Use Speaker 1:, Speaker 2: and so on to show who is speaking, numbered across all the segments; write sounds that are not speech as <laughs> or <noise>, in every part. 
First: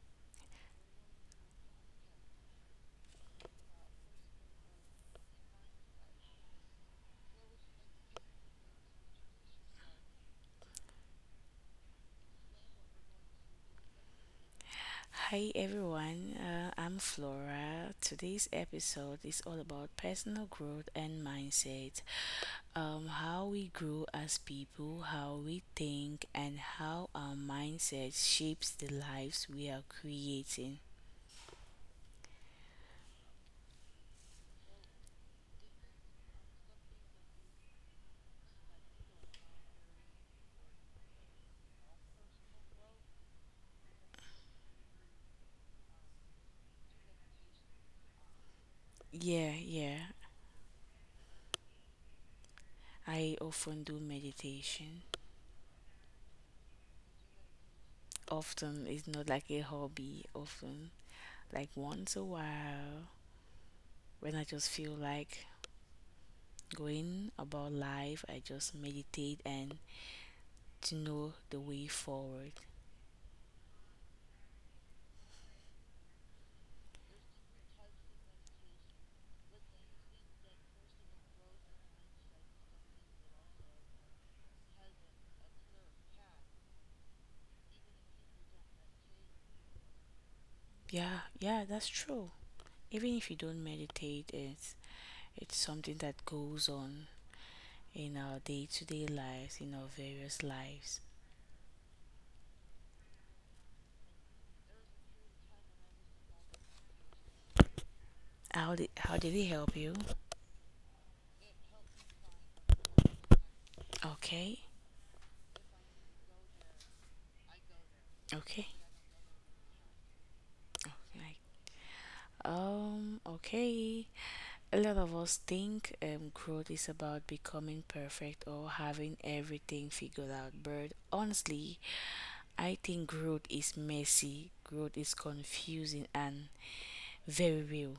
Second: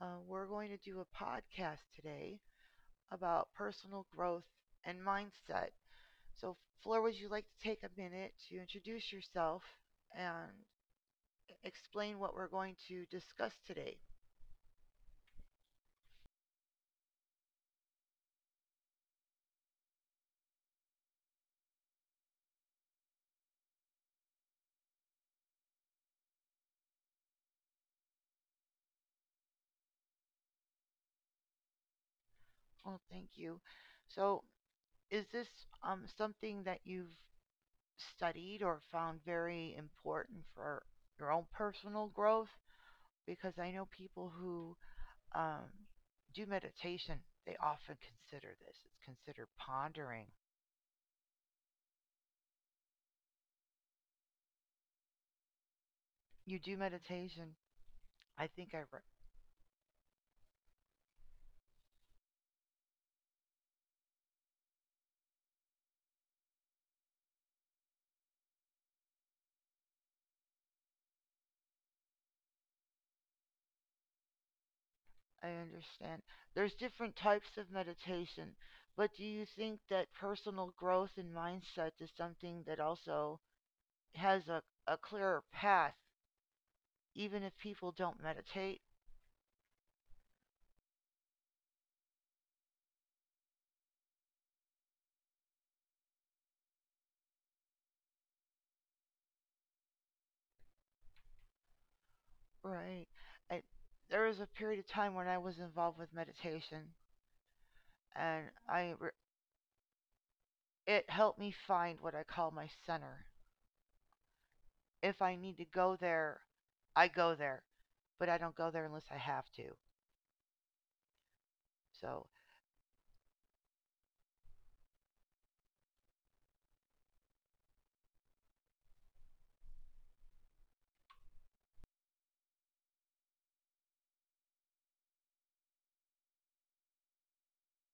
Speaker 1: We're going to do a podcast today about personal growth and mindset. So, Flora, would you like to take a minute to introduce yourself and explain what we're going to discuss today?
Speaker 2: Hi everyone, I'm Flora. Today's episode is all about personal growth and mindset. How we grow as people, how we think, and how our mindset shapes the lives we are creating.
Speaker 1: Oh, thank you. So, is this something that you've studied or found very important for your own personal growth? Because I know people who um, do meditation, they often consider this. It's
Speaker 2: Yeah,
Speaker 1: considered
Speaker 2: yeah.
Speaker 1: pondering.
Speaker 2: I often do meditation.
Speaker 1: You do meditation. I think I,
Speaker 2: Often it's
Speaker 1: re-
Speaker 2: not like a hobby, often like once a while when I just feel like going about life, I just meditate and to know the way forward.
Speaker 1: I understand. There's different types of meditation, but do you think that personal growth and mindset is something that also has a clearer path, even if people don't meditate?
Speaker 2: Yeah, yeah, that's true. Even if you don't meditate, it's something that goes on in our day-to-day lives, in our various lives.
Speaker 1: Right. I, there was a period of time when I was involved with meditation, and
Speaker 2: How did
Speaker 1: I re-
Speaker 2: how did it help you?
Speaker 1: it helped me find what I call my center.
Speaker 2: Okay,
Speaker 1: If I need to go there, I go there, but I don't
Speaker 2: okay,
Speaker 1: go there unless I have to.
Speaker 2: okay.
Speaker 1: So,
Speaker 2: Okay. A lot of us think growth is about becoming perfect or having everything figured out, but honestly, I think growth is messy, growth is confusing, and very real.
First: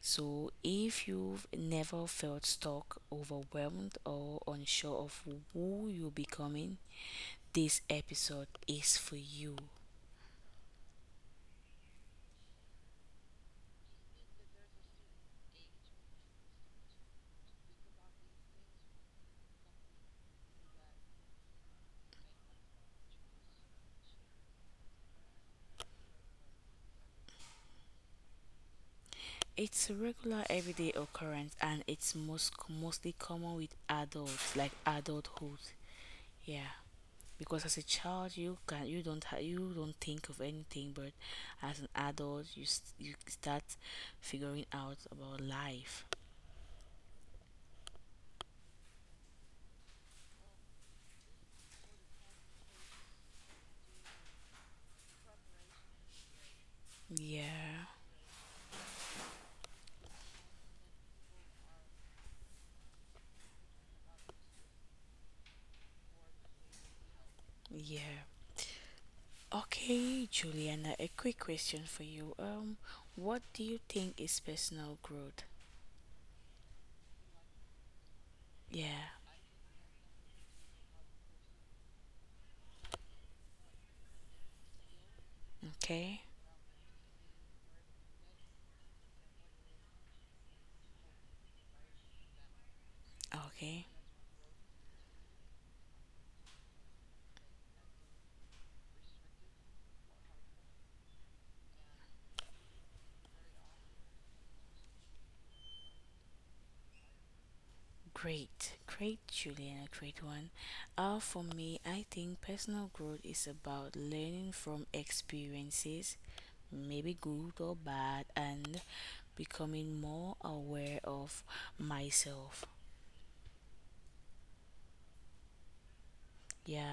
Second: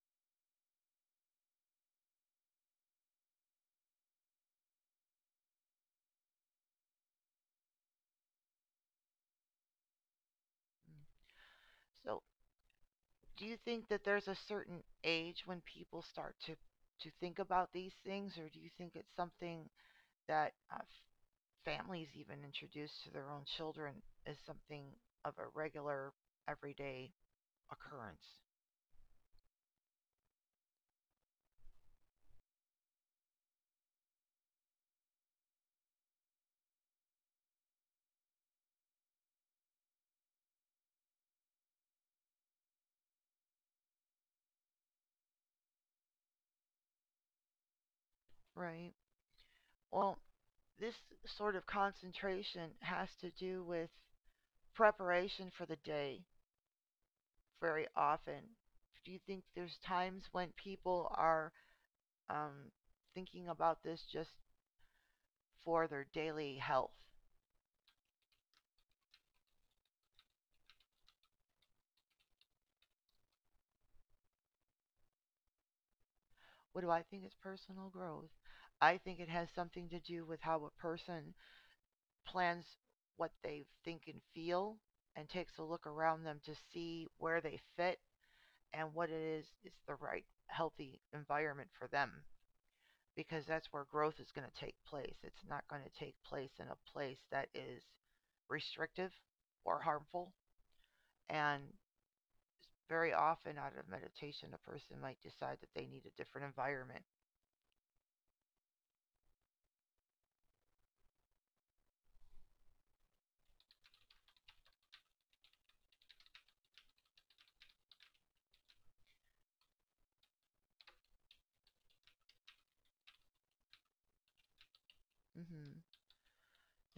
Speaker 2: So, if you've never felt stuck, overwhelmed, or unsure of who you're becoming, this episode is for you.
Speaker 1: mm. So do you think that there's a certain age when people start to think about these things, or do you think it's something that families even introduce to their own children as something of a regular, everyday occurrence?
Speaker 2: It's a regular everyday occurrence and it's mostly common with adults, like adulthood. Yeah, because as a child you can you don't ha- you don't think of anything, but as an adult you start figuring out about life.
Speaker 1: Right. Well, this sort of concentration has to do with preparation for the day very
Speaker 2: Yeah,
Speaker 1: often. Do you think there's times when people are um, thinking about this just for their daily health?
Speaker 2: yeah. Okay, Juliana, a quick question for you. What do you think is personal growth?
Speaker 1: What do I think is personal growth? I
Speaker 2: Yeah,
Speaker 1: think it has something to do with how a person plans what they think and feel, and takes a look around
Speaker 2: okay.
Speaker 1: them to see where they fit and what it is the right healthy environment for them, because that's where
Speaker 2: Okay.
Speaker 1: growth is going to take place. It's not going to take place in a place that is restrictive or harmful. And very often, out of meditation, a person might decide that they need a different environment.
Speaker 2: Great. Great, Juliana, great one. For me, I think personal growth is about learning from experiences, maybe good or bad, and becoming more aware of myself.
Speaker 1: Mm-hmm.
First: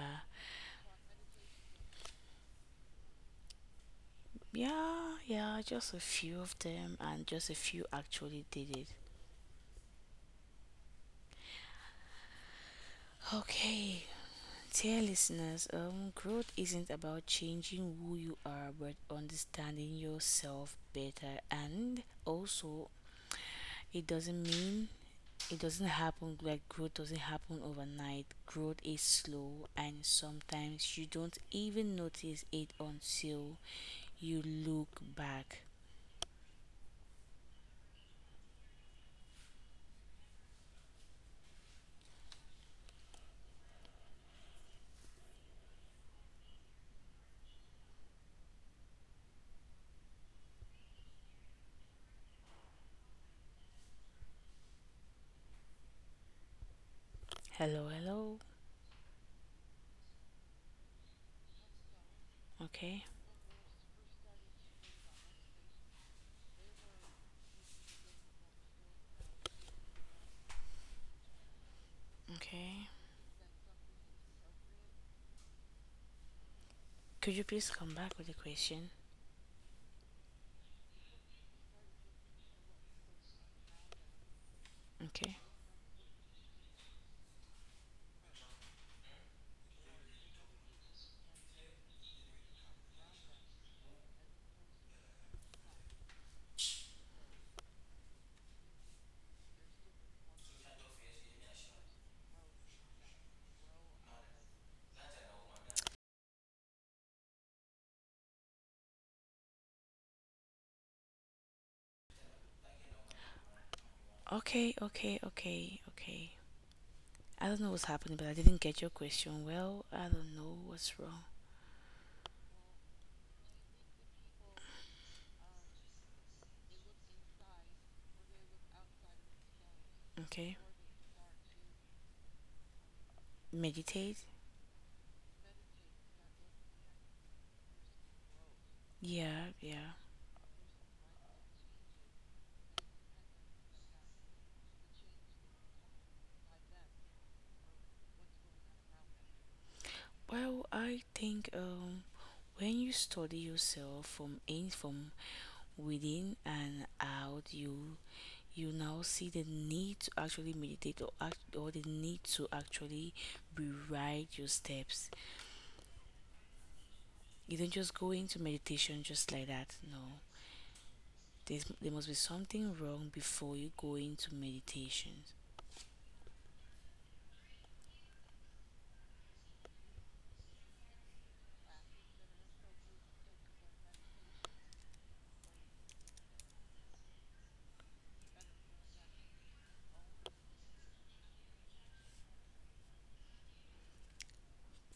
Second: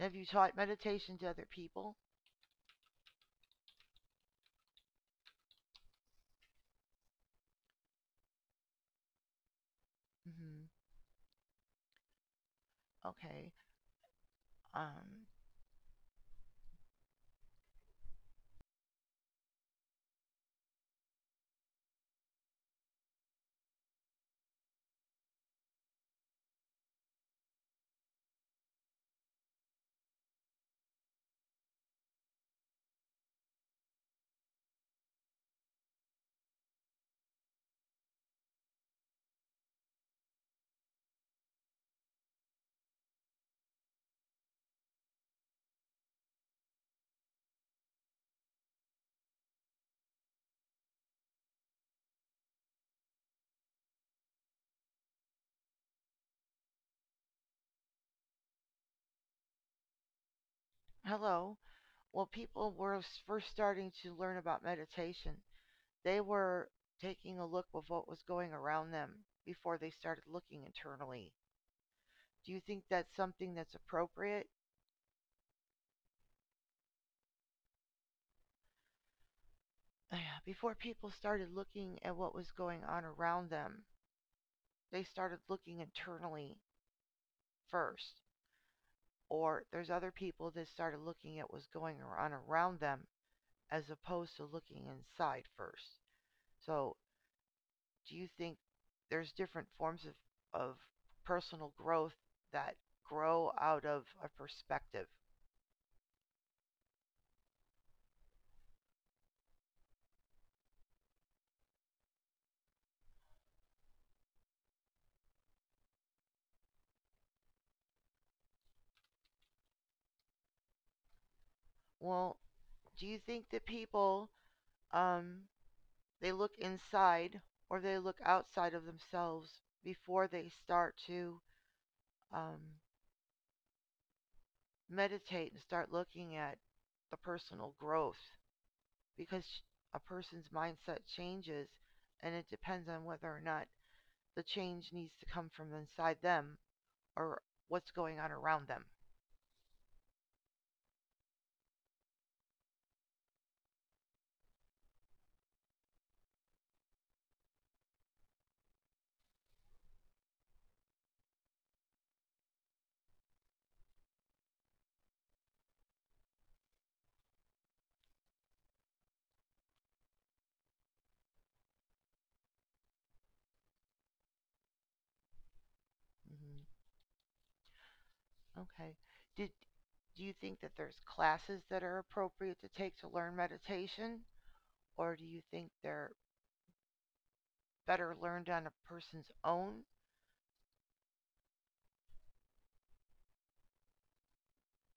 Speaker 1: Have you taught meditation to other people?
Speaker 2: Yeah, yeah, just a few of them, and just a few actually did it.
Speaker 1: Mm-hmm. Okay.
Speaker 2: Okay, dear
Speaker 1: Um,
Speaker 2: listeners, growth isn't about changing who you are, but understanding yourself better. And also, it doesn't mean it doesn't happen like growth doesn't happen overnight. Growth is slow, and sometimes you don't even notice it until you look back. Hello, hello.
Speaker 1: hello. Well, people were
Speaker 2: Okay,
Speaker 1: first starting to learn about meditation. They were taking a look of what was going around them before they started looking internally. Do you think
Speaker 2: okay.
Speaker 1: that's something that's appropriate?
Speaker 2: Could you please come back with a question?
Speaker 1: Before people started looking at what was going on around them, they started
Speaker 2: Okay.
Speaker 1: looking internally first. Or there's other people that started looking at what's going on around them as opposed to looking inside first. So, do you think there's different forms of personal growth that grow out of a perspective?
Speaker 2: Okay, okay, okay, okay. I don't know what's happening, but I didn't get your question. Well, I don't know what's wrong.
Speaker 1: Well, do you think that people um, they look inside or they look outside of themselves before they
Speaker 2: Okay.
Speaker 1: start to um,
Speaker 2: Meditate.
Speaker 1: meditate and start looking at the personal growth,
Speaker 2: Yeah,
Speaker 1: because
Speaker 2: yeah.
Speaker 1: a person's mindset changes and it depends on whether or not the change needs to come from inside them or what's going on around them.
Speaker 2: Well, I think when you study yourself from within and out, you now see the need to actually meditate or act, or the need to actually rewrite your steps. You don't just go into meditation just like that. No. There must be something wrong before you go into meditation.
Speaker 1: Hmm. Okay. Did do you think that there's classes that are appropriate to take to learn meditation, or do you think they're better learned on a person's own?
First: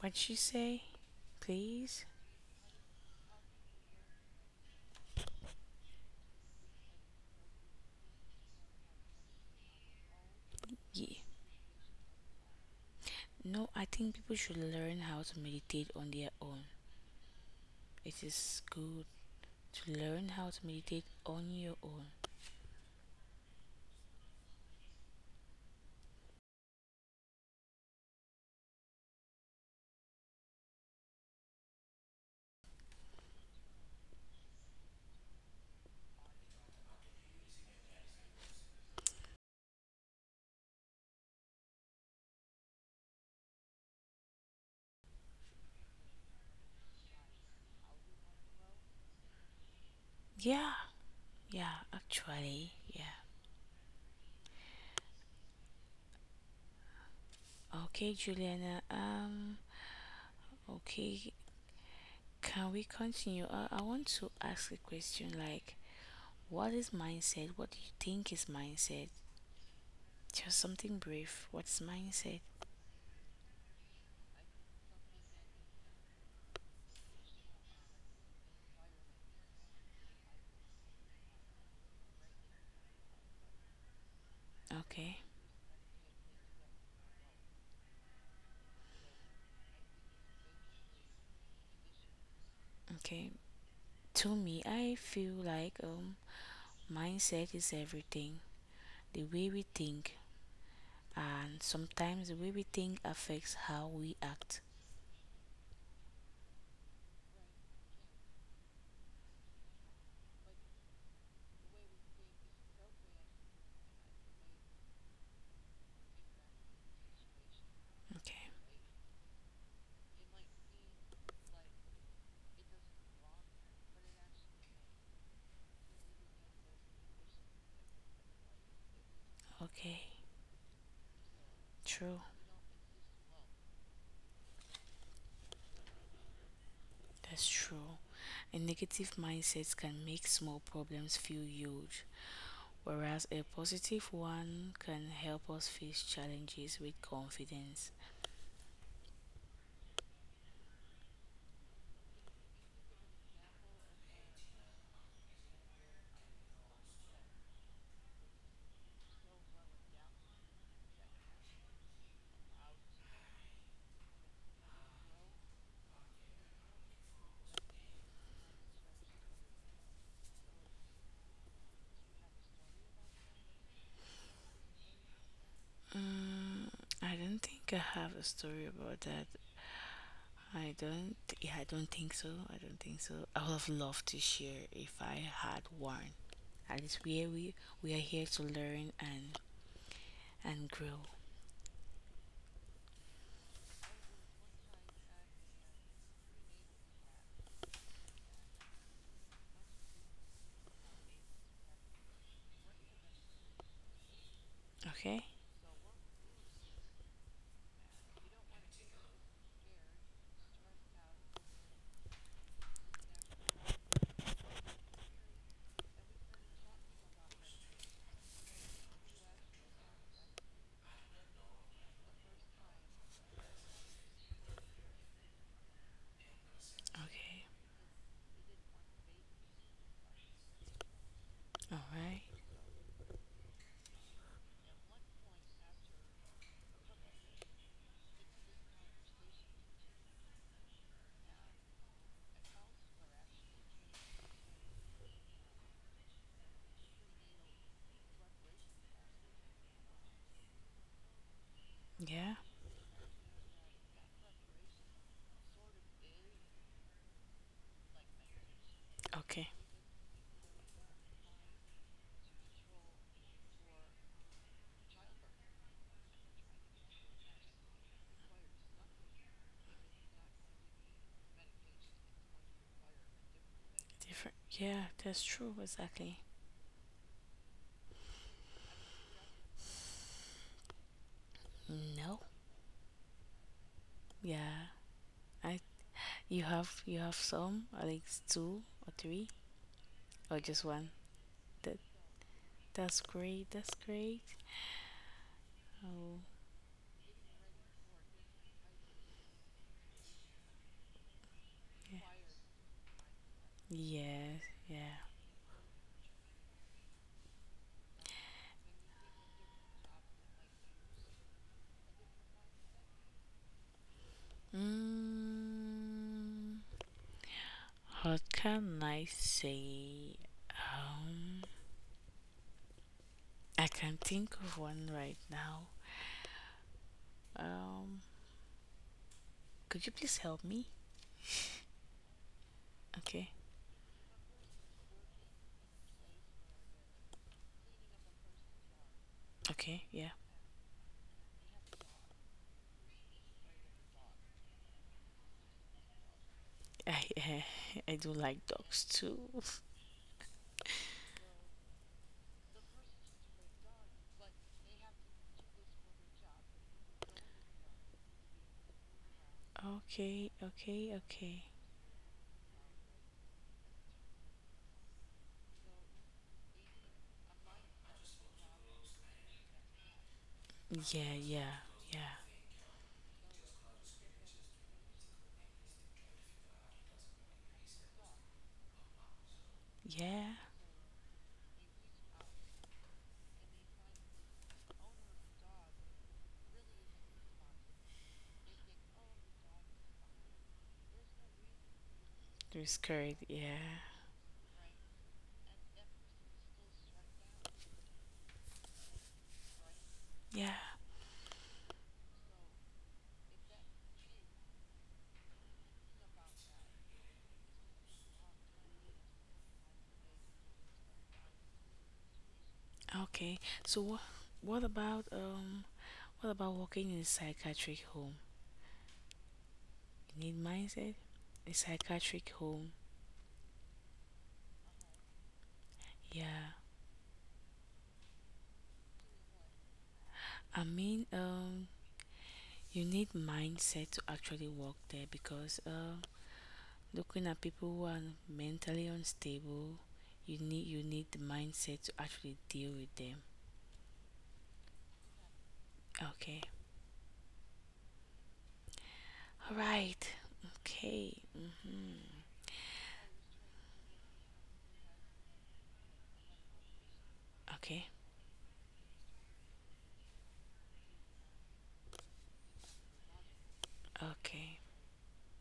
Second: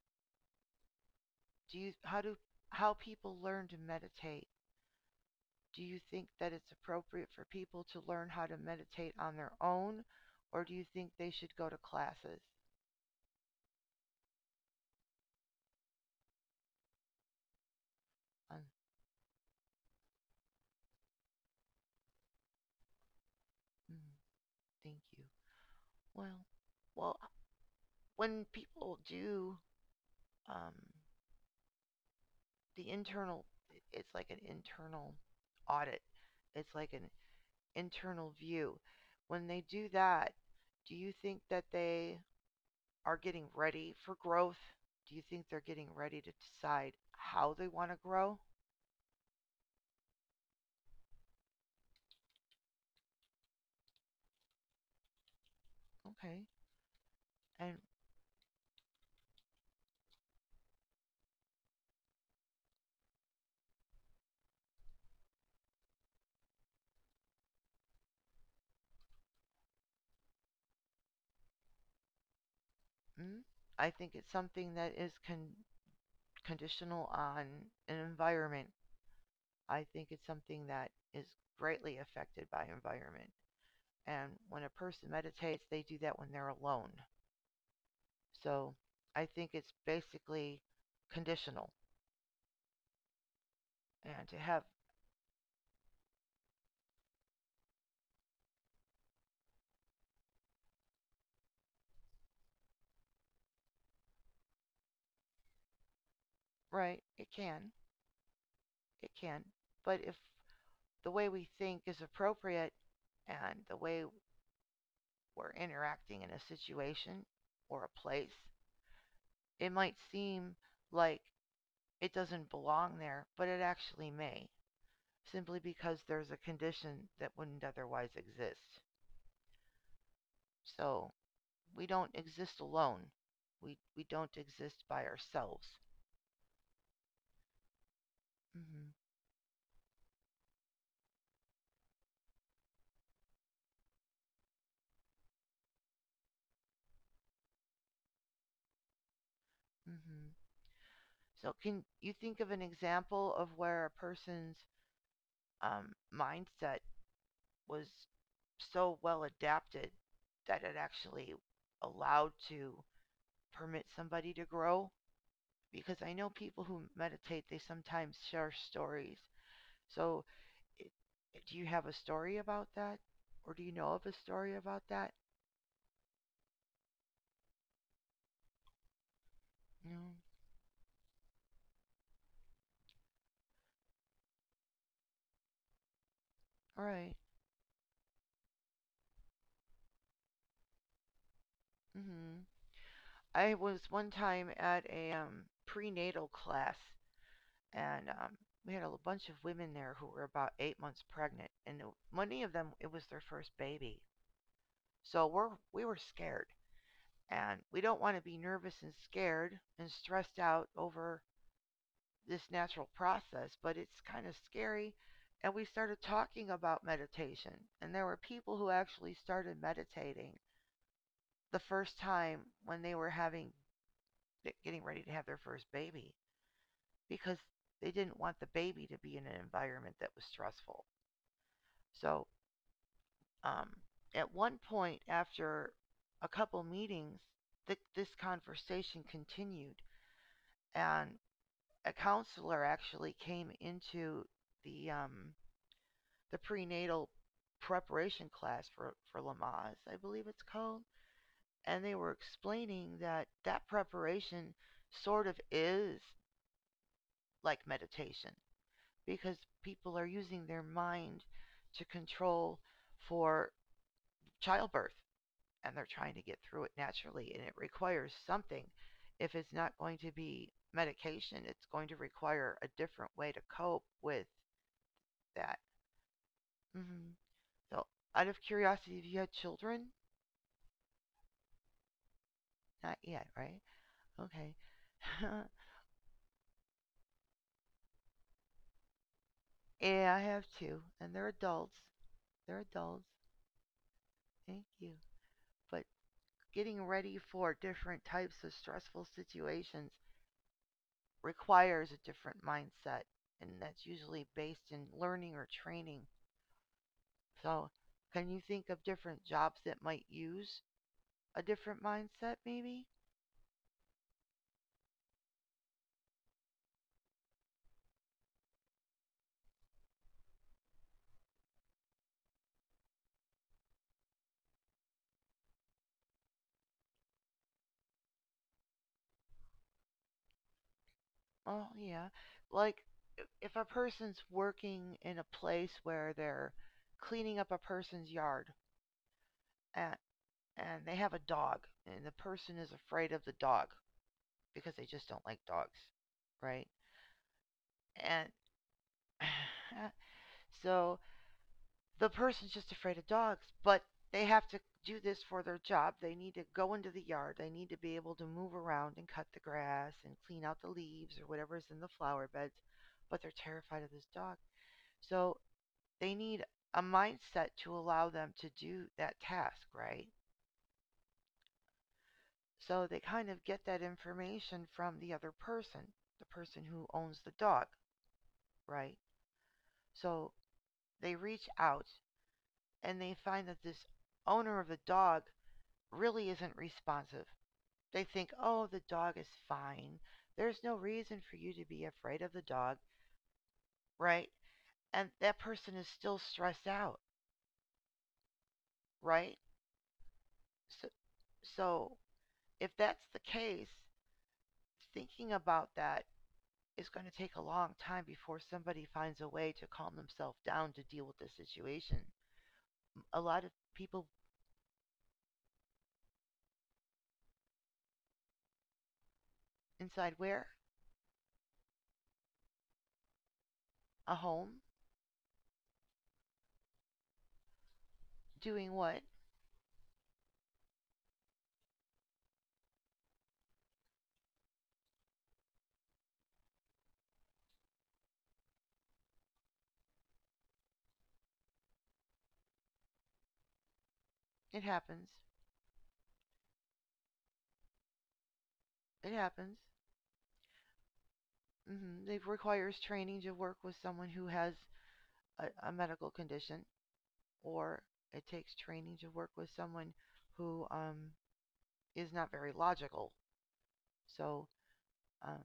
Speaker 2: What'd she say?
Speaker 1: do you
Speaker 2: Please?
Speaker 1: how do how people learn to meditate? Do you think that it's appropriate for people to learn how to meditate on their own, or do you think
Speaker 2: Yeah.
Speaker 1: they should go to classes?
Speaker 2: No, I think people should learn how to meditate on their own. It
Speaker 1: Um,
Speaker 2: is good to learn how to meditate on your own.
Speaker 1: mm, thank you. Well, well, when people do um, the internal, it's like an internal audit. It's like an internal view. When they do that, do you think that they are getting ready for growth? Do you think they're getting ready to decide how they want to grow?
Speaker 2: Yeah, yeah, actually, yeah.
Speaker 1: Okay. And
Speaker 2: Okay, Juliana, okay, can we continue? I want to ask a question like, what is mindset? What do you think is mindset? Just something brief. What's mindset?
Speaker 1: mm, I think it's something that is conditional on an environment. I think it's something that is greatly affected by environment. And when a person
Speaker 2: Okay,
Speaker 1: meditates, they do that when they're alone. So I think it's basically conditional.
Speaker 2: okay.
Speaker 1: And to
Speaker 2: To
Speaker 1: have,
Speaker 2: me, I feel like, mindset is everything. The way we think, and sometimes the way we think affects how we act.
Speaker 1: right, it can. But if the way we think is appropriate, and the way we're interacting in a situation or a place,
Speaker 2: Okay,
Speaker 1: it might seem like it doesn't belong there, but it actually may, simply because there's a condition that wouldn't otherwise exist.
Speaker 2: okay,
Speaker 1: So we don't
Speaker 2: true.
Speaker 1: exist alone. We don't exist by ourselves.
Speaker 2: That's true. A
Speaker 1: Hmm.
Speaker 2: negative mindset can make small problems feel huge, whereas a positive one can help us face challenges with confidence.
Speaker 1: Hmm. So can you think of an example of where a person's mindset was so well adapted that it actually allowed to permit somebody to grow, because I know people who meditate they sometimes share stories. So, i- do you have a story about that, or do you know of a story about that?
Speaker 2: Mm, I don't think I have a story about that.
Speaker 1: No.
Speaker 2: I don't. Yeah, I don't think so. I don't think so. I would have loved to share if I had one. At
Speaker 1: All
Speaker 2: least
Speaker 1: right.
Speaker 2: we are, We are here to learn and grow.
Speaker 1: Mm-hmm. I was one time at a prenatal class, and we had a bunch of women there who were about 8 months pregnant, and many of them it was their first baby.
Speaker 2: Okay?
Speaker 1: So we were scared. And we don't want to be nervous and scared and stressed out over this natural process, but it's kind of scary. And we started talking about meditation. And there were people who actually started meditating the first time when they were having getting ready to have their first baby, because
Speaker 2: Okay.
Speaker 1: they didn't want the baby to be in an environment that was stressful.
Speaker 2: All right.
Speaker 1: So, um, at one point after a couple meetings, this conversation continued, and a counselor actually came into the um, the prenatal preparation class for Lamaze, I believe it's called, and they were
Speaker 2: Yeah.
Speaker 1: explaining that that preparation sort of is like meditation, because
Speaker 2: Okay.
Speaker 1: people are using their mind to control for childbirth, and they're trying to get through it naturally and it requires something. If it's not going to be medication, it's going to require a different way to cope with
Speaker 2: Different. Yeah, that's true
Speaker 1: that.
Speaker 2: exactly.
Speaker 1: Hmm. So, out of curiosity, have you had children?
Speaker 2: No.
Speaker 1: Not yet, right? Okay.
Speaker 2: Yeah. I You have you have some, at least two or three
Speaker 1: <laughs> Yeah, I
Speaker 2: or
Speaker 1: have
Speaker 2: just
Speaker 1: two,
Speaker 2: one.
Speaker 1: and they're
Speaker 2: That
Speaker 1: adults. They're
Speaker 2: that's
Speaker 1: adults.
Speaker 2: great. That's great.
Speaker 1: Thank you. But
Speaker 2: Oh,
Speaker 1: getting ready for different types of stressful situations requires
Speaker 2: yeah.
Speaker 1: a different mindset, and that's usually
Speaker 2: Yes,
Speaker 1: based in
Speaker 2: yeah.
Speaker 1: learning or training. So, can you think of different jobs that might use a different mindset, maybe?
Speaker 2: Mm, what can I say? Um, I can think of one right now. Um, could you please help me?
Speaker 1: Oh yeah. Like,
Speaker 2: Okay.
Speaker 1: if a person's working in a place where they're cleaning up a person's yard,
Speaker 2: Okay.
Speaker 1: and,
Speaker 2: Yeah.
Speaker 1: and they have a dog, and the person is afraid of the dog because they just don't like dogs, right?
Speaker 2: <laughs> I I do
Speaker 1: And
Speaker 2: like dogs too. <laughs>
Speaker 1: <sighs> so the person's just afraid of dogs, but they have to do this for their job. They need to go into the yard, they need to be able to move around and cut the grass and
Speaker 2: Okay.
Speaker 1: clean out the
Speaker 2: Okay.
Speaker 1: leaves or
Speaker 2: Okay.
Speaker 1: whatever's in the flower beds, but they're terrified of this dog. So they need a mindset to allow them to do that task, right?
Speaker 2: Yeah. Yeah. Yeah.
Speaker 1: So they kind of get that information from the other person, the person who owns the dog, right?
Speaker 2: Yeah.
Speaker 1: So they reach out and they find that this owner of the dog really isn't responsive. They think, oh, the dog is fine. There's no reason for you to be afraid of the
Speaker 2: They're
Speaker 1: dog,
Speaker 2: scared. Yeah.
Speaker 1: right? And that person is still stressed out, right?
Speaker 2: Yeah.
Speaker 1: So, so, if that's the case, thinking about that, it's going to take a long time before somebody finds a way to calm themselves down to deal with the situation. A
Speaker 2: Okay.
Speaker 1: lot of
Speaker 2: So what?
Speaker 1: people
Speaker 2: What about um? What about working in a psychiatric home?
Speaker 1: inside
Speaker 2: You need
Speaker 1: where?
Speaker 2: mindset. A psychiatric home.
Speaker 1: A home?
Speaker 2: Yeah.
Speaker 1: Doing what?
Speaker 2: I mean. You need mindset to actually work there because looking at people who are mentally unstable, you need the mindset to actually deal with them.
Speaker 1: It happens.
Speaker 2: Okay.
Speaker 1: It happens.
Speaker 2: All right. Okay.
Speaker 1: Hmm. It
Speaker 2: Mm-hmm.
Speaker 1: requires training to work with someone who has a medical condition, or
Speaker 2: Okay.
Speaker 1: it takes training to work with someone who is not very logical. So
Speaker 2: Okay.
Speaker 1: um,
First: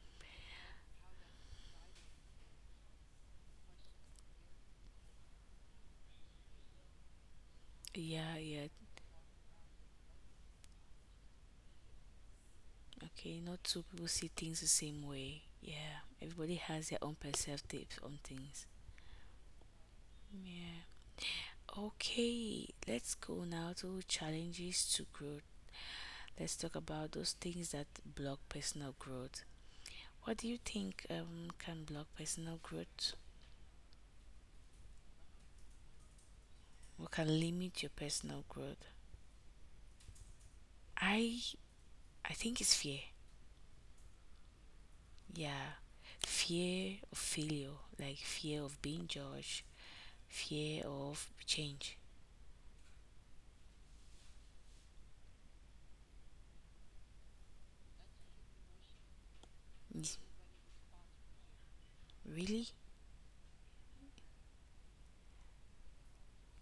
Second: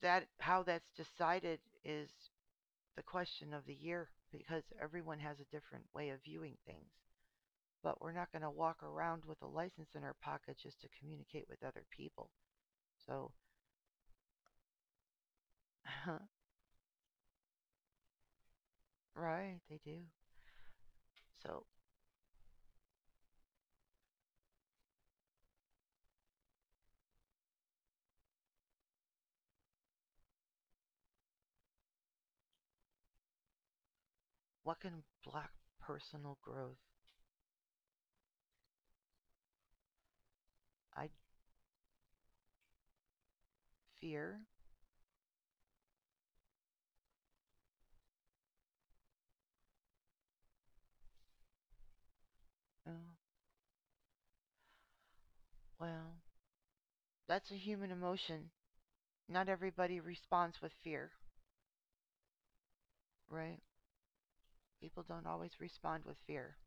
Speaker 1: that how that's decided is the question of the year, because everyone has a different way of viewing things. But we're not
Speaker 2: Yeah,
Speaker 1: going to
Speaker 2: yeah.
Speaker 1: walk around with a license in our pocket just to communicate with other people. So,
Speaker 2: Okay. Not two people see things the same way. Yeah.
Speaker 1: <laughs>
Speaker 2: Everybody has their own perspectives on things.
Speaker 1: right, they do. So,
Speaker 2: Okay. Let's go now to challenges to growth. Let's talk about those things that block personal growth. What do you think can block personal growth?
Speaker 1: what can block personal growth?
Speaker 2: What can limit your personal growth?
Speaker 1: I
Speaker 2: I I think it's fear.
Speaker 1: fear.
Speaker 2: Yeah. Fear of failure, like fear of being judged, fear of change.
Speaker 1: Oh, well, that's a human emotion. Not everybody
Speaker 2: Mm,
Speaker 1: responds with fear,
Speaker 2: really?
Speaker 1: right? People don't always respond with fear.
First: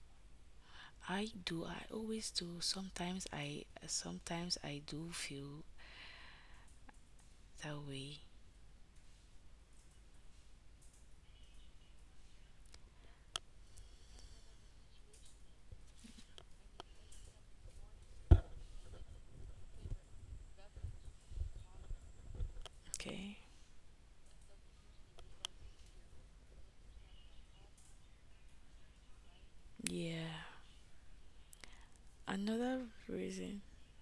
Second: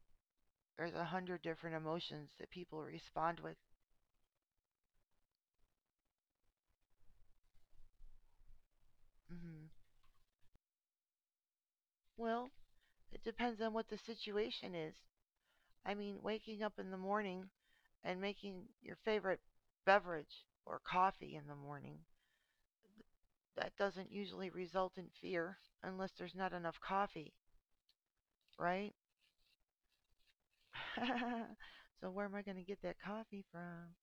Speaker 1: There's a
Speaker 2: I
Speaker 1: hundred
Speaker 2: do
Speaker 1: different
Speaker 2: I
Speaker 1: emotions
Speaker 2: always
Speaker 1: that
Speaker 2: do.
Speaker 1: people
Speaker 2: Sometimes
Speaker 1: respond with.
Speaker 2: I sometimes I do feel that way.
Speaker 1: Hmm. Well, it depends on what the situation is. I mean, waking up in the morning and making your favorite beverage or coffee in the morning,
Speaker 2: Okay.
Speaker 1: that doesn't usually result in fear unless there's not enough coffee, right?
Speaker 2: Yeah.
Speaker 1: <laughs> So, where am I going to get
Speaker 2: Another
Speaker 1: that coffee
Speaker 2: reason.
Speaker 1: from?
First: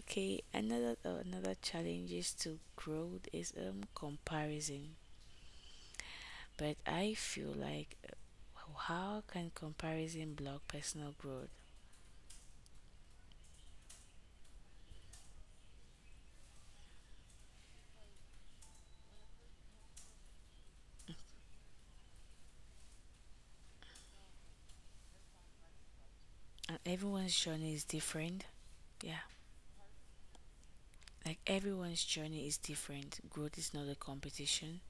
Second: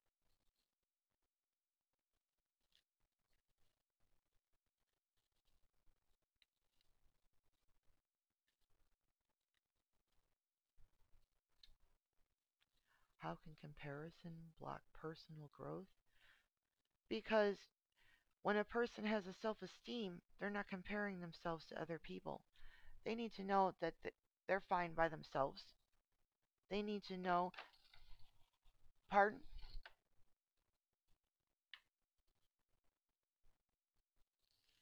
Speaker 2: Okay, another another challenge is to growth is comparison. But I feel like how can comparison block personal growth?
Speaker 1: How can comparison block personal growth? Because when a person has a self esteem, they're not comparing themselves to other people. They need to know that they're fine by themselves.
Speaker 2: And
Speaker 1: They need to
Speaker 2: everyone's
Speaker 1: know,
Speaker 2: journey is different. Yeah.
Speaker 1: pardon?
Speaker 2: Like everyone's journey is different. Growth is not a competition.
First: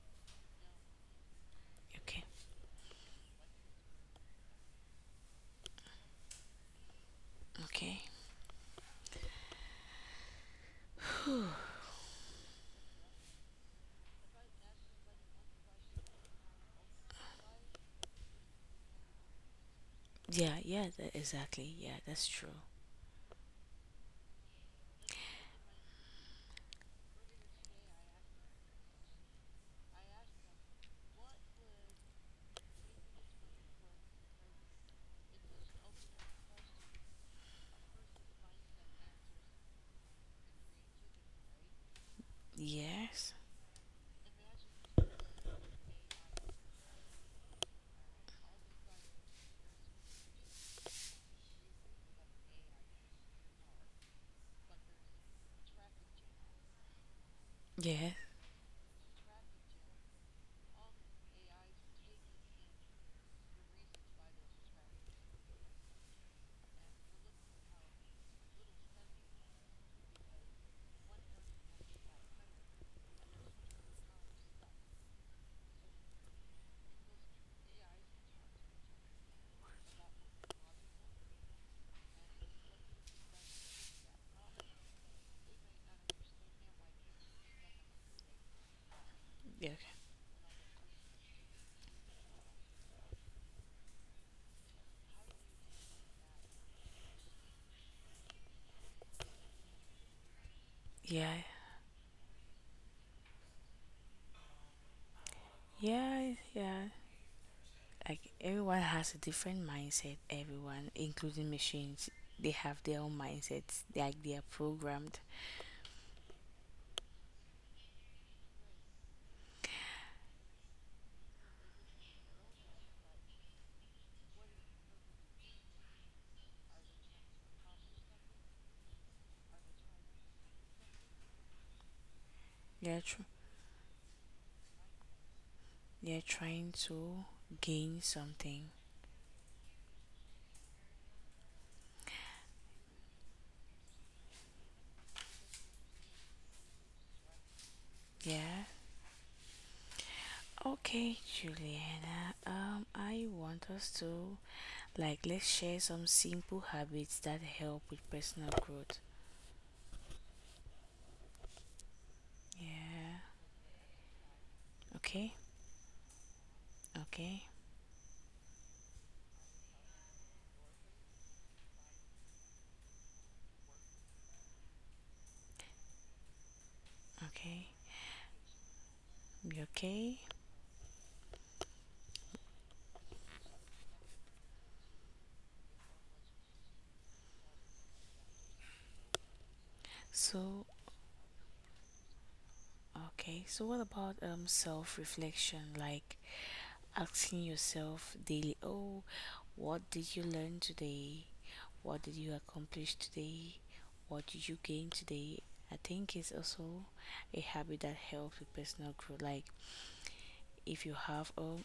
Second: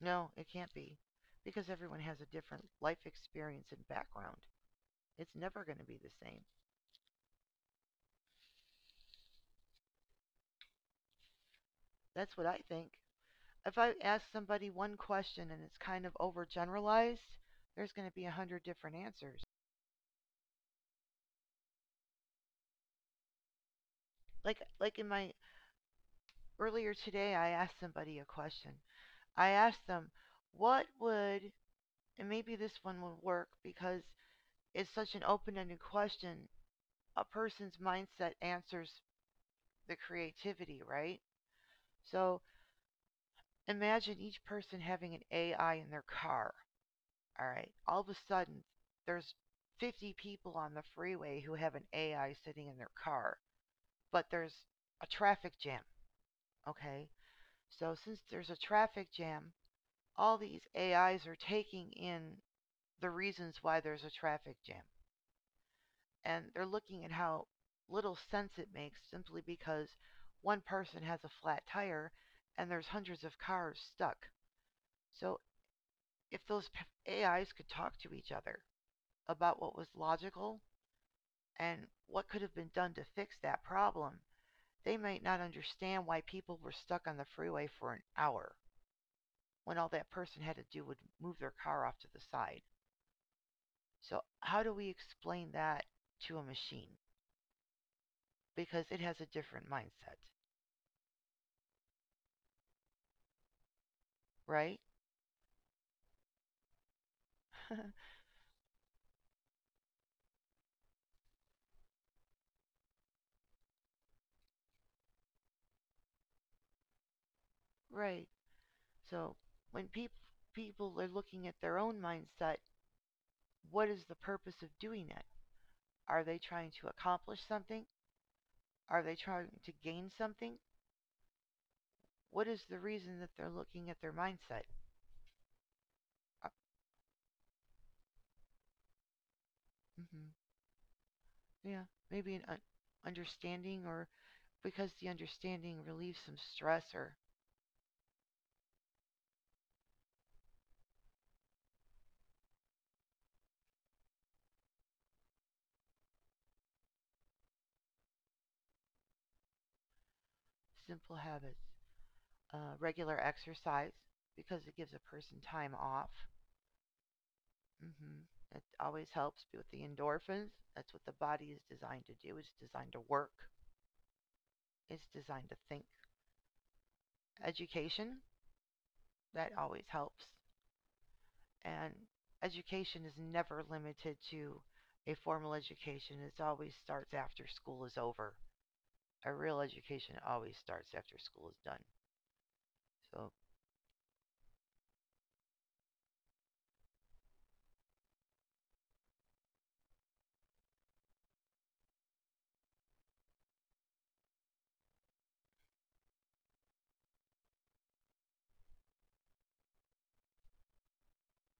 Speaker 1: No, it can't be. Because everyone has
Speaker 2: Okay.
Speaker 1: a different life experience and background. It's never going to be the same.
Speaker 2: Okay.
Speaker 1: That's what I think. If I ask somebody one question and it's kind of overgeneralized, there's going to be 100 different answers.
Speaker 2: Exactly. Yeah, that's true.
Speaker 1: Like in my earlier today, I asked somebody a question. I asked them, "What would?" And maybe this one would work because it's such an open-ended question. A person's mindset answers the creativity, right? So
Speaker 2: Yes.
Speaker 1: imagine each person having an AI in their car. All right. All of a sudden, there's 50 people on the freeway who have an AI sitting in their car, but there's a traffic jam. Okay. So
Speaker 2: Yeah.
Speaker 1: since there's a traffic jam, all these AIs are taking in the reasons why there's a traffic jam. And they're looking at how little sense it makes simply because one person has a flat tire and there's hundreds of cars stuck. So if AIs could talk to each other about what was logical and what could have been done to fix that problem, they might not understand why people were stuck on the freeway for an hour
Speaker 2: Yeah. Okay.
Speaker 1: when all that person had to do would move their car off to the side. So, how do we explain that to a machine? Because it has a different mindset,
Speaker 2: Yeah.
Speaker 1: right?
Speaker 2: Yeah. Yeah. Like everyone has a different mindset. Everyone, including machines, they have their own mindsets. Like they are programmed.
Speaker 1: Right. So, when people are looking at their own mindset, what is the purpose of doing it? Are they trying to accomplish something? Are they trying to gain something? What is the
Speaker 2: Yeah,
Speaker 1: reason that they're looking at their mindset?
Speaker 2: they're
Speaker 1: Uh,
Speaker 2: trying to gain something.
Speaker 1: mhm, yeah, maybe understanding, or because the understanding relieves some stress or
Speaker 2: Yeah. Okay, Juliana. I want us to like let's share some simple habits that help with personal growth.
Speaker 1: simple habits.
Speaker 2: Yeah.
Speaker 1: Regular exercise, because it gives a
Speaker 2: Okay.
Speaker 1: person time off.
Speaker 2: Okay.
Speaker 1: Hmm. It always helps with the endorphins. That's what the body is designed to do. It's designed to work, it's designed to think.
Speaker 2: Okay.
Speaker 1: Education, that
Speaker 2: You
Speaker 1: always
Speaker 2: okay?
Speaker 1: helps. And education is never limited to a formal education. It always starts after school is over. A real education always
Speaker 2: So,
Speaker 1: starts after school is done. So
Speaker 2: okay. So, what about self-reflection? Like, asking yourself daily, oh, what did you learn today? What did you accomplish today? What did you gain today? I think it's also a habit that helps with personal growth. Like if you have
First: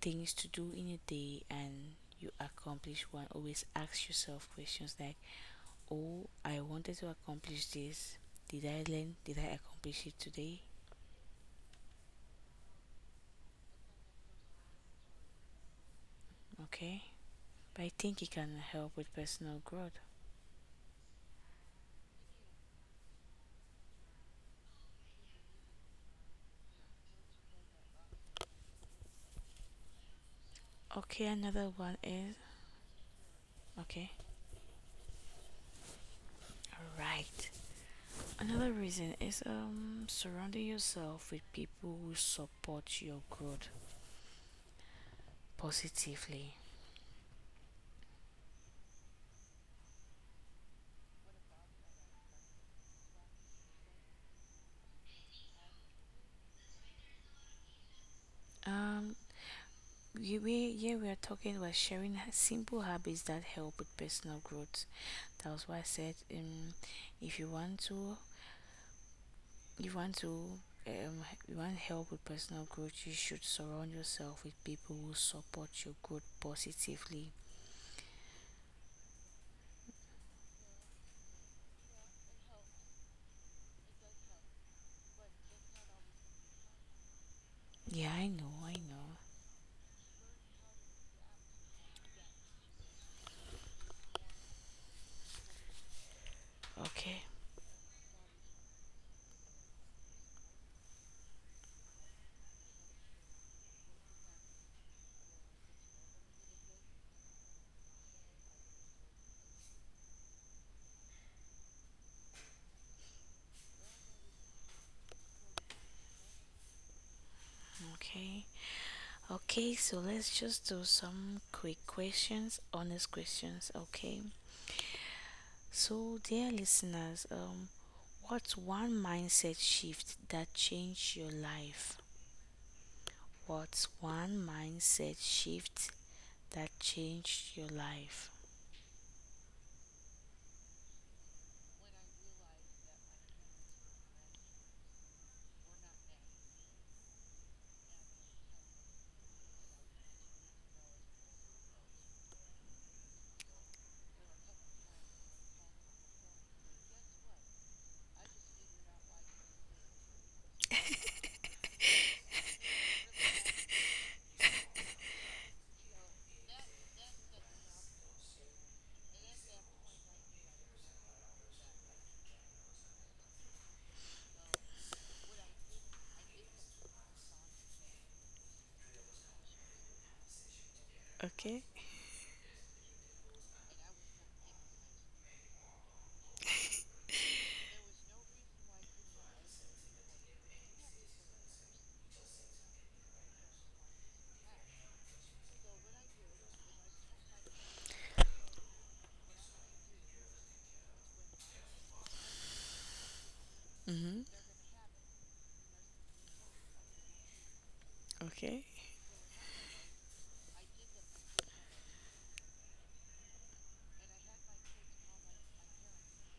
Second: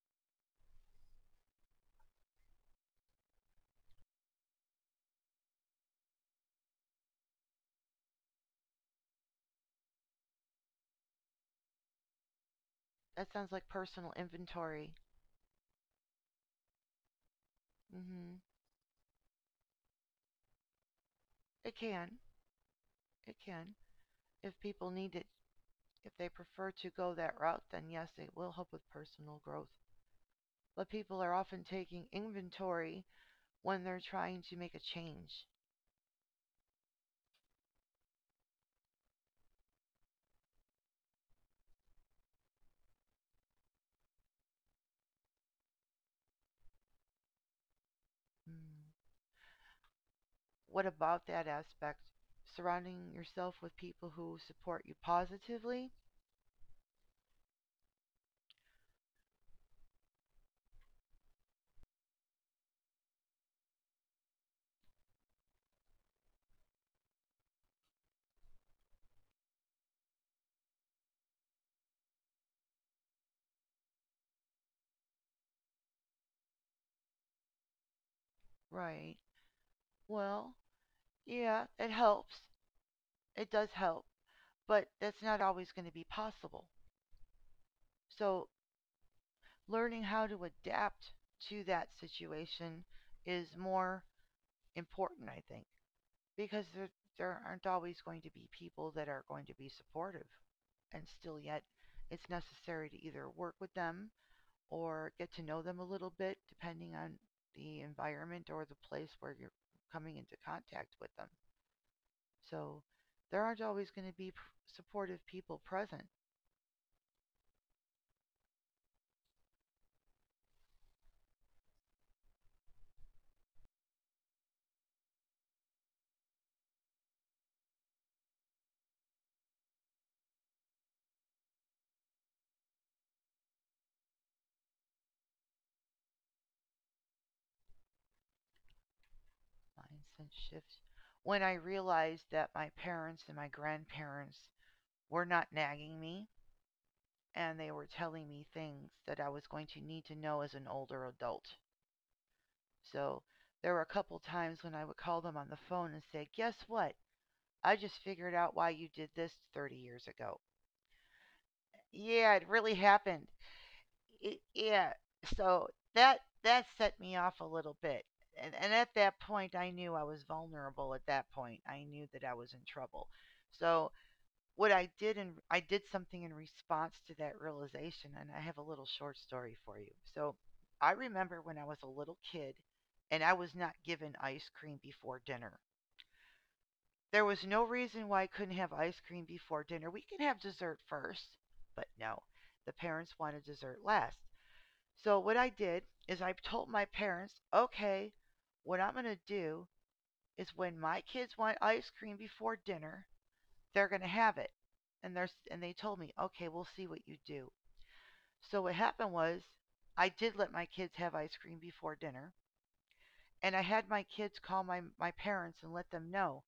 Speaker 2: things to do in a day and you accomplish one, always ask yourself questions like, oh, I wanted to accomplish this. Did I learn? Did I accomplish it today?
Speaker 1: that sounds like personal inventory.
Speaker 2: Okay. But I think it
Speaker 1: Hmm
Speaker 2: can help with personal growth.
Speaker 1: It can. It can. If people need it, if they prefer to go that route, then yes, it will help with personal growth. But people
Speaker 2: Okay,
Speaker 1: are often
Speaker 2: another one
Speaker 1: taking
Speaker 2: is
Speaker 1: inventory when they're
Speaker 2: okay.
Speaker 1: trying to make a change.
Speaker 2: All right. Another reason is surrounding yourself with people who support your growth positively.
Speaker 1: Mm, what about that aspect? Surrounding yourself with people who support you positively?
Speaker 2: Um we Yeah, we are talking about sharing simple habits that help with personal growth. That was why I said if you want to you want help with personal growth, you should surround yourself with people who support your growth positively.
Speaker 1: Right. Well, yeah, it helps. It does help, but that's not always going to be possible.
Speaker 2: Yeah, I
Speaker 1: So,
Speaker 2: know, I know.
Speaker 1: learning how to adapt to that situation is more important, I think, because
Speaker 2: Okay,
Speaker 1: there aren't always going to be people that are going to be supportive. And still, yet, it's necessary to either work with them or get to know them a little bit, depending on the environment or the place where you're coming into contact with them. So there aren't always going to be supportive people present.
Speaker 2: okay. Okay, so let's just do some quick questions, honest questions, okay? So, dear listeners, what's one mindset shift that changed your life? What's one mindset shift that changed your life?
Speaker 1: Mindset shift. When I realized that my parents and my grandparents were not nagging me and they were telling me things that I was going to need to know as an older adult. So there were a couple times when I would call them on the phone and say, "Guess what? I just figured out why you did this 30 years ago." Yeah, it really happened. It, yeah. So that that set me off a little bit. And at that point I knew I was vulnerable at that point. I knew that I was in trouble. So what I did and I did something in response to that realization and I have a little short story for you. So I remember when I
Speaker 2: Okay.
Speaker 1: was a little kid and I was not given ice cream before dinner. There was no reason why I couldn't have ice cream before dinner. We can have dessert first. But no, the parents wanted dessert last. So what I did is I told my parents, "Okay, what I'm going to do is when my kids want ice cream before dinner, they're going to
Speaker 2: Mm-hmm.
Speaker 1: have it." And and they told me, "Okay, we'll see what you do." So
Speaker 2: Okay.
Speaker 1: what happened was I did let my kids have ice cream before dinner. And I had my kids call my parents and let them know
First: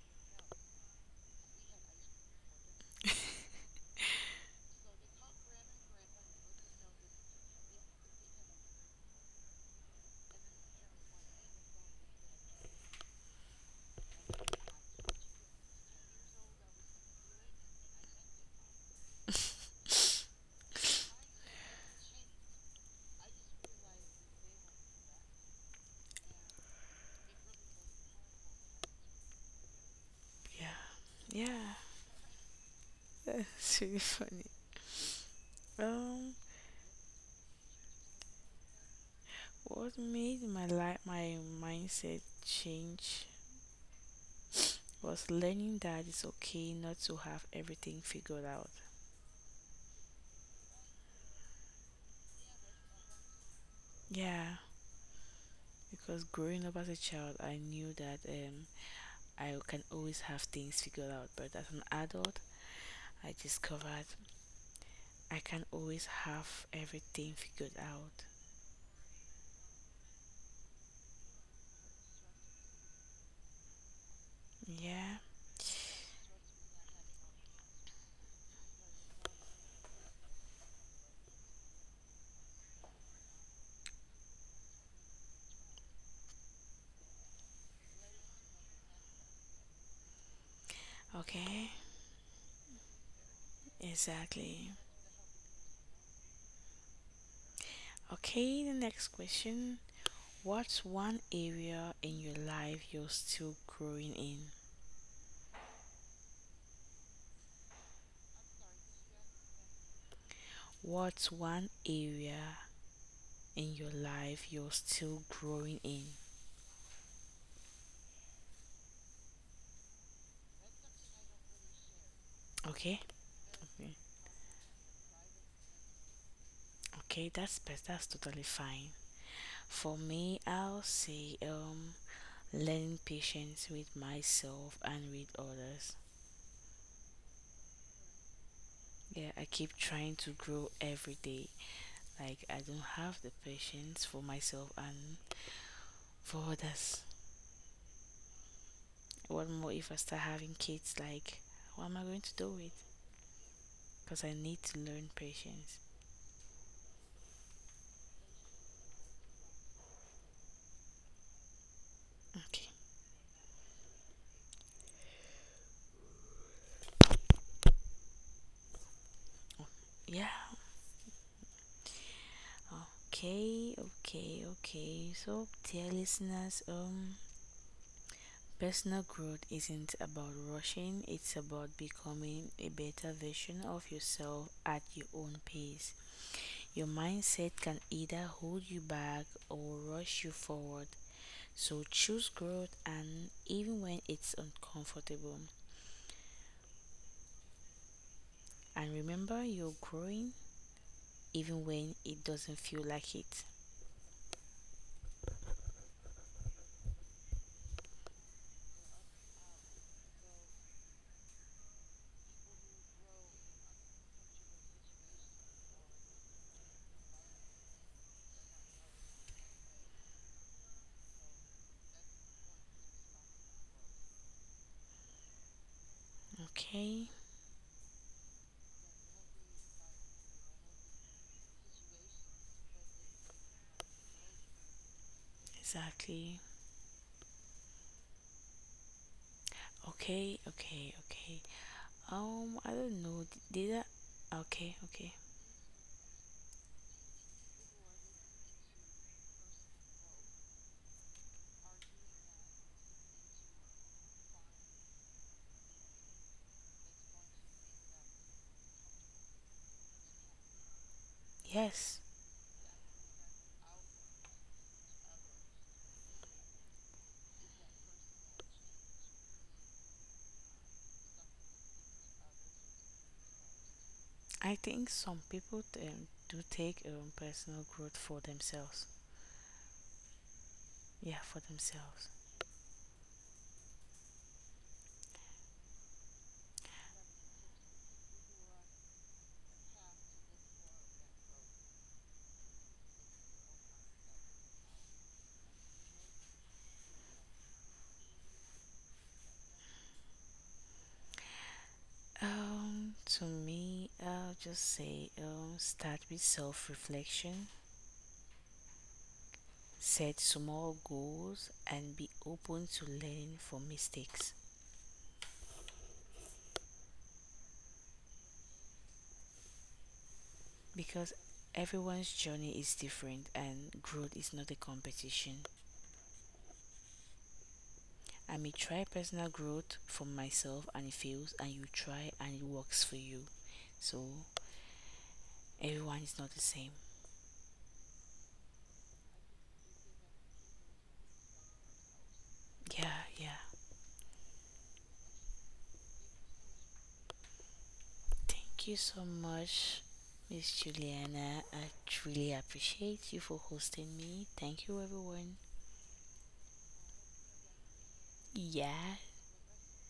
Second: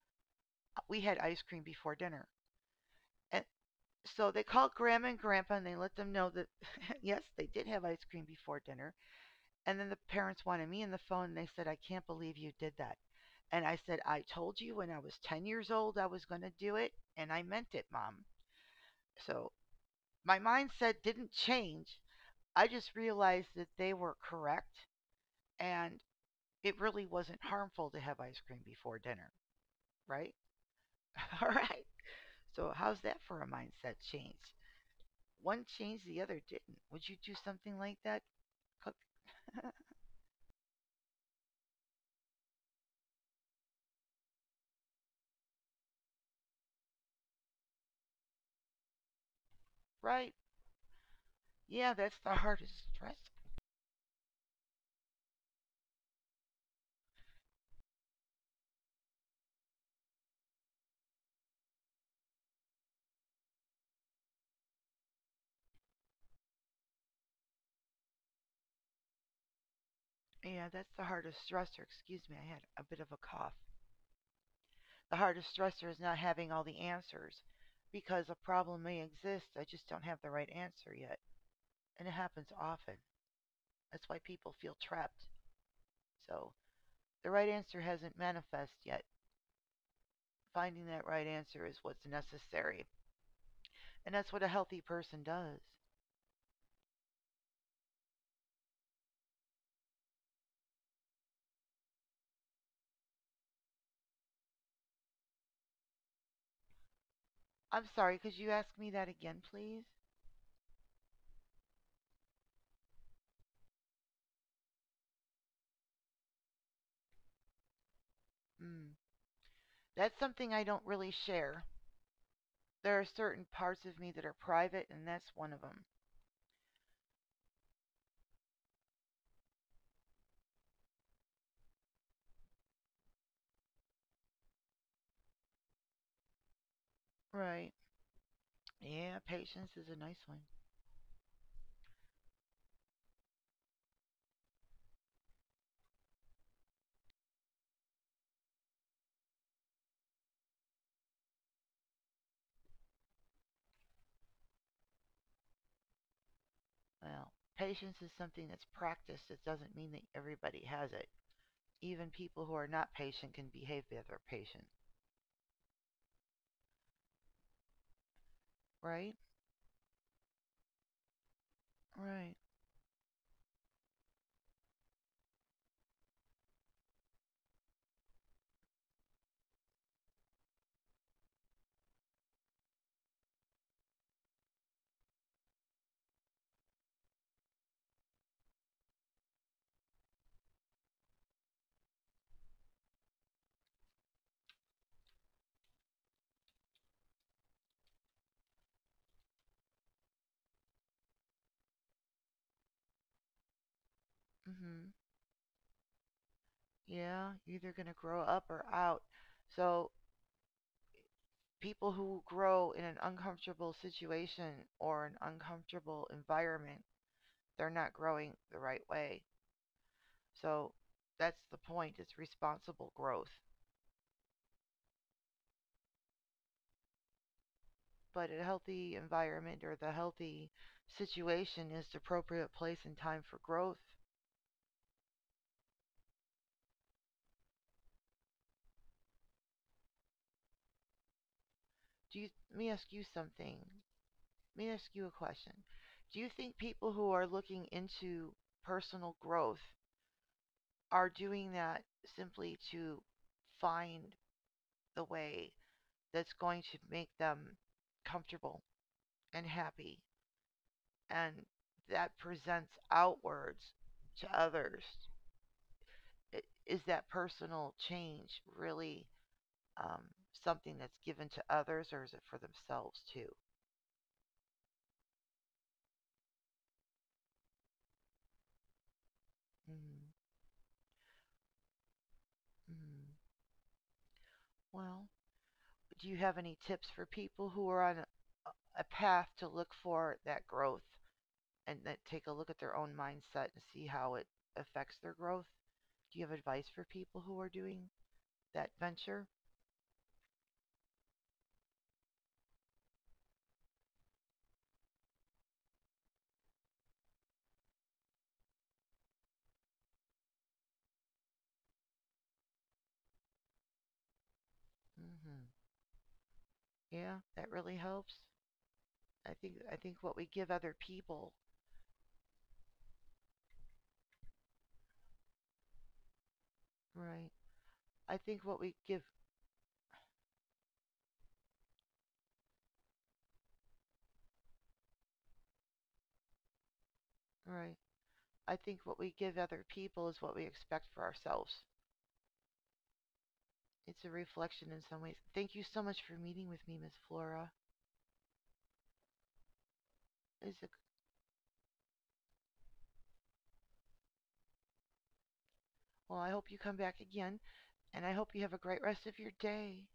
Speaker 1: we had ice cream before dinner. So they called Grandma and Grandpa and they let them know that, <laughs> yes, they did have ice cream before dinner. And then the parents wanted me on the phone and they said, "I can't believe you did that." And I said, "I told you when I was 10 years old I was going to do it and I meant it, Mom." So my mindset didn't change. I just realized that they were correct and it really wasn't harmful to have ice cream before dinner, right?
Speaker 2: Yeah,
Speaker 1: <laughs> All
Speaker 2: yeah,
Speaker 1: right. So, how's that
Speaker 2: <laughs>
Speaker 1: for a
Speaker 2: that's
Speaker 1: mindset
Speaker 2: really
Speaker 1: change?
Speaker 2: funny.
Speaker 1: One changed, the
Speaker 2: Um,
Speaker 1: other didn't. Would you do something like that,
Speaker 2: what made my life, my mindset change? Was learning that it's okay not to have everything figured out.
Speaker 1: right? Yeah, that's the hardest stress.
Speaker 2: Yeah, because growing up as a child, I knew that I can always have things figured out, but as an adult, I discovered I can always have everything figured out.
Speaker 1: Yeah, that's the hardest stressor. Excuse me, I had a bit of a cough. The
Speaker 2: Yeah,
Speaker 1: hardest stressor is not having all the answers because a problem may exist. I just don't have the right answer yet. And it happens often. That's why people feel trapped. So the right answer hasn't manifest yet. Finding that right answer
Speaker 2: okay,
Speaker 1: is what's necessary. And that's what a
Speaker 2: exactly.
Speaker 1: healthy person does.
Speaker 2: Okay, the next question. What's one area in your life you're still growing in?
Speaker 1: I'm sorry, could you ask me that again, please?
Speaker 2: What's one area in your life you're still growing in?
Speaker 1: Mm. That's something I don't really share.
Speaker 2: Okay.
Speaker 1: There are certain parts
Speaker 2: Okay.
Speaker 1: of me that are private, and that's one of them.
Speaker 2: Okay, that's best. That's totally fine. For me, I'll say learning patience with myself and with others.
Speaker 1: Right. Yeah,
Speaker 2: Yeah, I
Speaker 1: patience
Speaker 2: keep
Speaker 1: is a
Speaker 2: trying
Speaker 1: nice
Speaker 2: to
Speaker 1: one.
Speaker 2: grow every day. Like I don't have the patience for myself and for others. What more if I start having kids? Like, what am I going to do with? Because I need to learn patience.
Speaker 1: Well, patience is something that's practiced. It doesn't mean that everybody has it. Even people who are
Speaker 2: Okay.
Speaker 1: not patient can behave if they're patient, right?
Speaker 2: Yeah.
Speaker 1: Right.
Speaker 2: Okay. Okay. Okay. So, dear listeners, personal growth isn't about rushing, it's about becoming a better version of yourself at your own pace. Your mindset can either hold you back or rush you forward. So choose growth and even when it's uncomfortable. And remember you're growing even when it doesn't feel like it.
Speaker 1: Mm. Mhm. Yeah, you're either going to grow up or out. So, people who grow in an uncomfortable situation or an uncomfortable environment, they're not growing the right way. So, that's the point. It's responsible growth.
Speaker 2: Okay?
Speaker 1: But a healthy environment or the healthy situation is the appropriate place and time for growth.
Speaker 2: Exactly. Okay, okay, okay.
Speaker 1: Do you, let
Speaker 2: I
Speaker 1: me ask
Speaker 2: don't
Speaker 1: you
Speaker 2: know.
Speaker 1: something.
Speaker 2: Did I
Speaker 1: Let
Speaker 2: okay,
Speaker 1: me ask
Speaker 2: okay.
Speaker 1: you a question. Do you think people who are looking into personal growth are doing that simply to find the way that's going to make them comfortable and happy and
Speaker 2: Yes.
Speaker 1: that presents outwards to others? Is that personal change really um, something that's given to others, or is it for themselves too?
Speaker 2: I think some people do take personal growth for themselves.
Speaker 1: Mm.
Speaker 2: Yeah, for themselves.
Speaker 1: Mm. Well, do you have any tips for people who are on a path to look for that growth and that take a look at their own mindset and see how it affects their growth? Do you have advice for people who are doing that venture?
Speaker 2: To me, I'll just say start with self reflection, set small goals, and be open to learning from mistakes
Speaker 1: Hmm. Yeah, that really helps. I think what we give other
Speaker 2: because
Speaker 1: people,
Speaker 2: everyone's journey is different and growth is not a competition.
Speaker 1: right? I
Speaker 2: I
Speaker 1: think
Speaker 2: may
Speaker 1: what we
Speaker 2: try
Speaker 1: give,
Speaker 2: personal growth for myself and it fails, and you try and it works for you. So, everyone is not the same.
Speaker 1: right? I think what we give other people is what we expect for ourselves.
Speaker 2: Yeah, yeah.
Speaker 1: It's a reflection in some ways. Thank you so much for meeting with me, Miss Flora.
Speaker 2: Thank you so much, Miss
Speaker 1: It's a,
Speaker 2: Juliana. I truly appreciate you for hosting me. Thank you, everyone.
Speaker 1: well, I hope you come back again, and I hope you have a great
Speaker 2: Yeah,
Speaker 1: rest of your day.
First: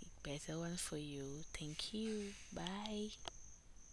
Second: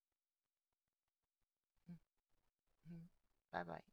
Speaker 2: the better one for you. Thank you. Bye.
Speaker 1: Bye bye.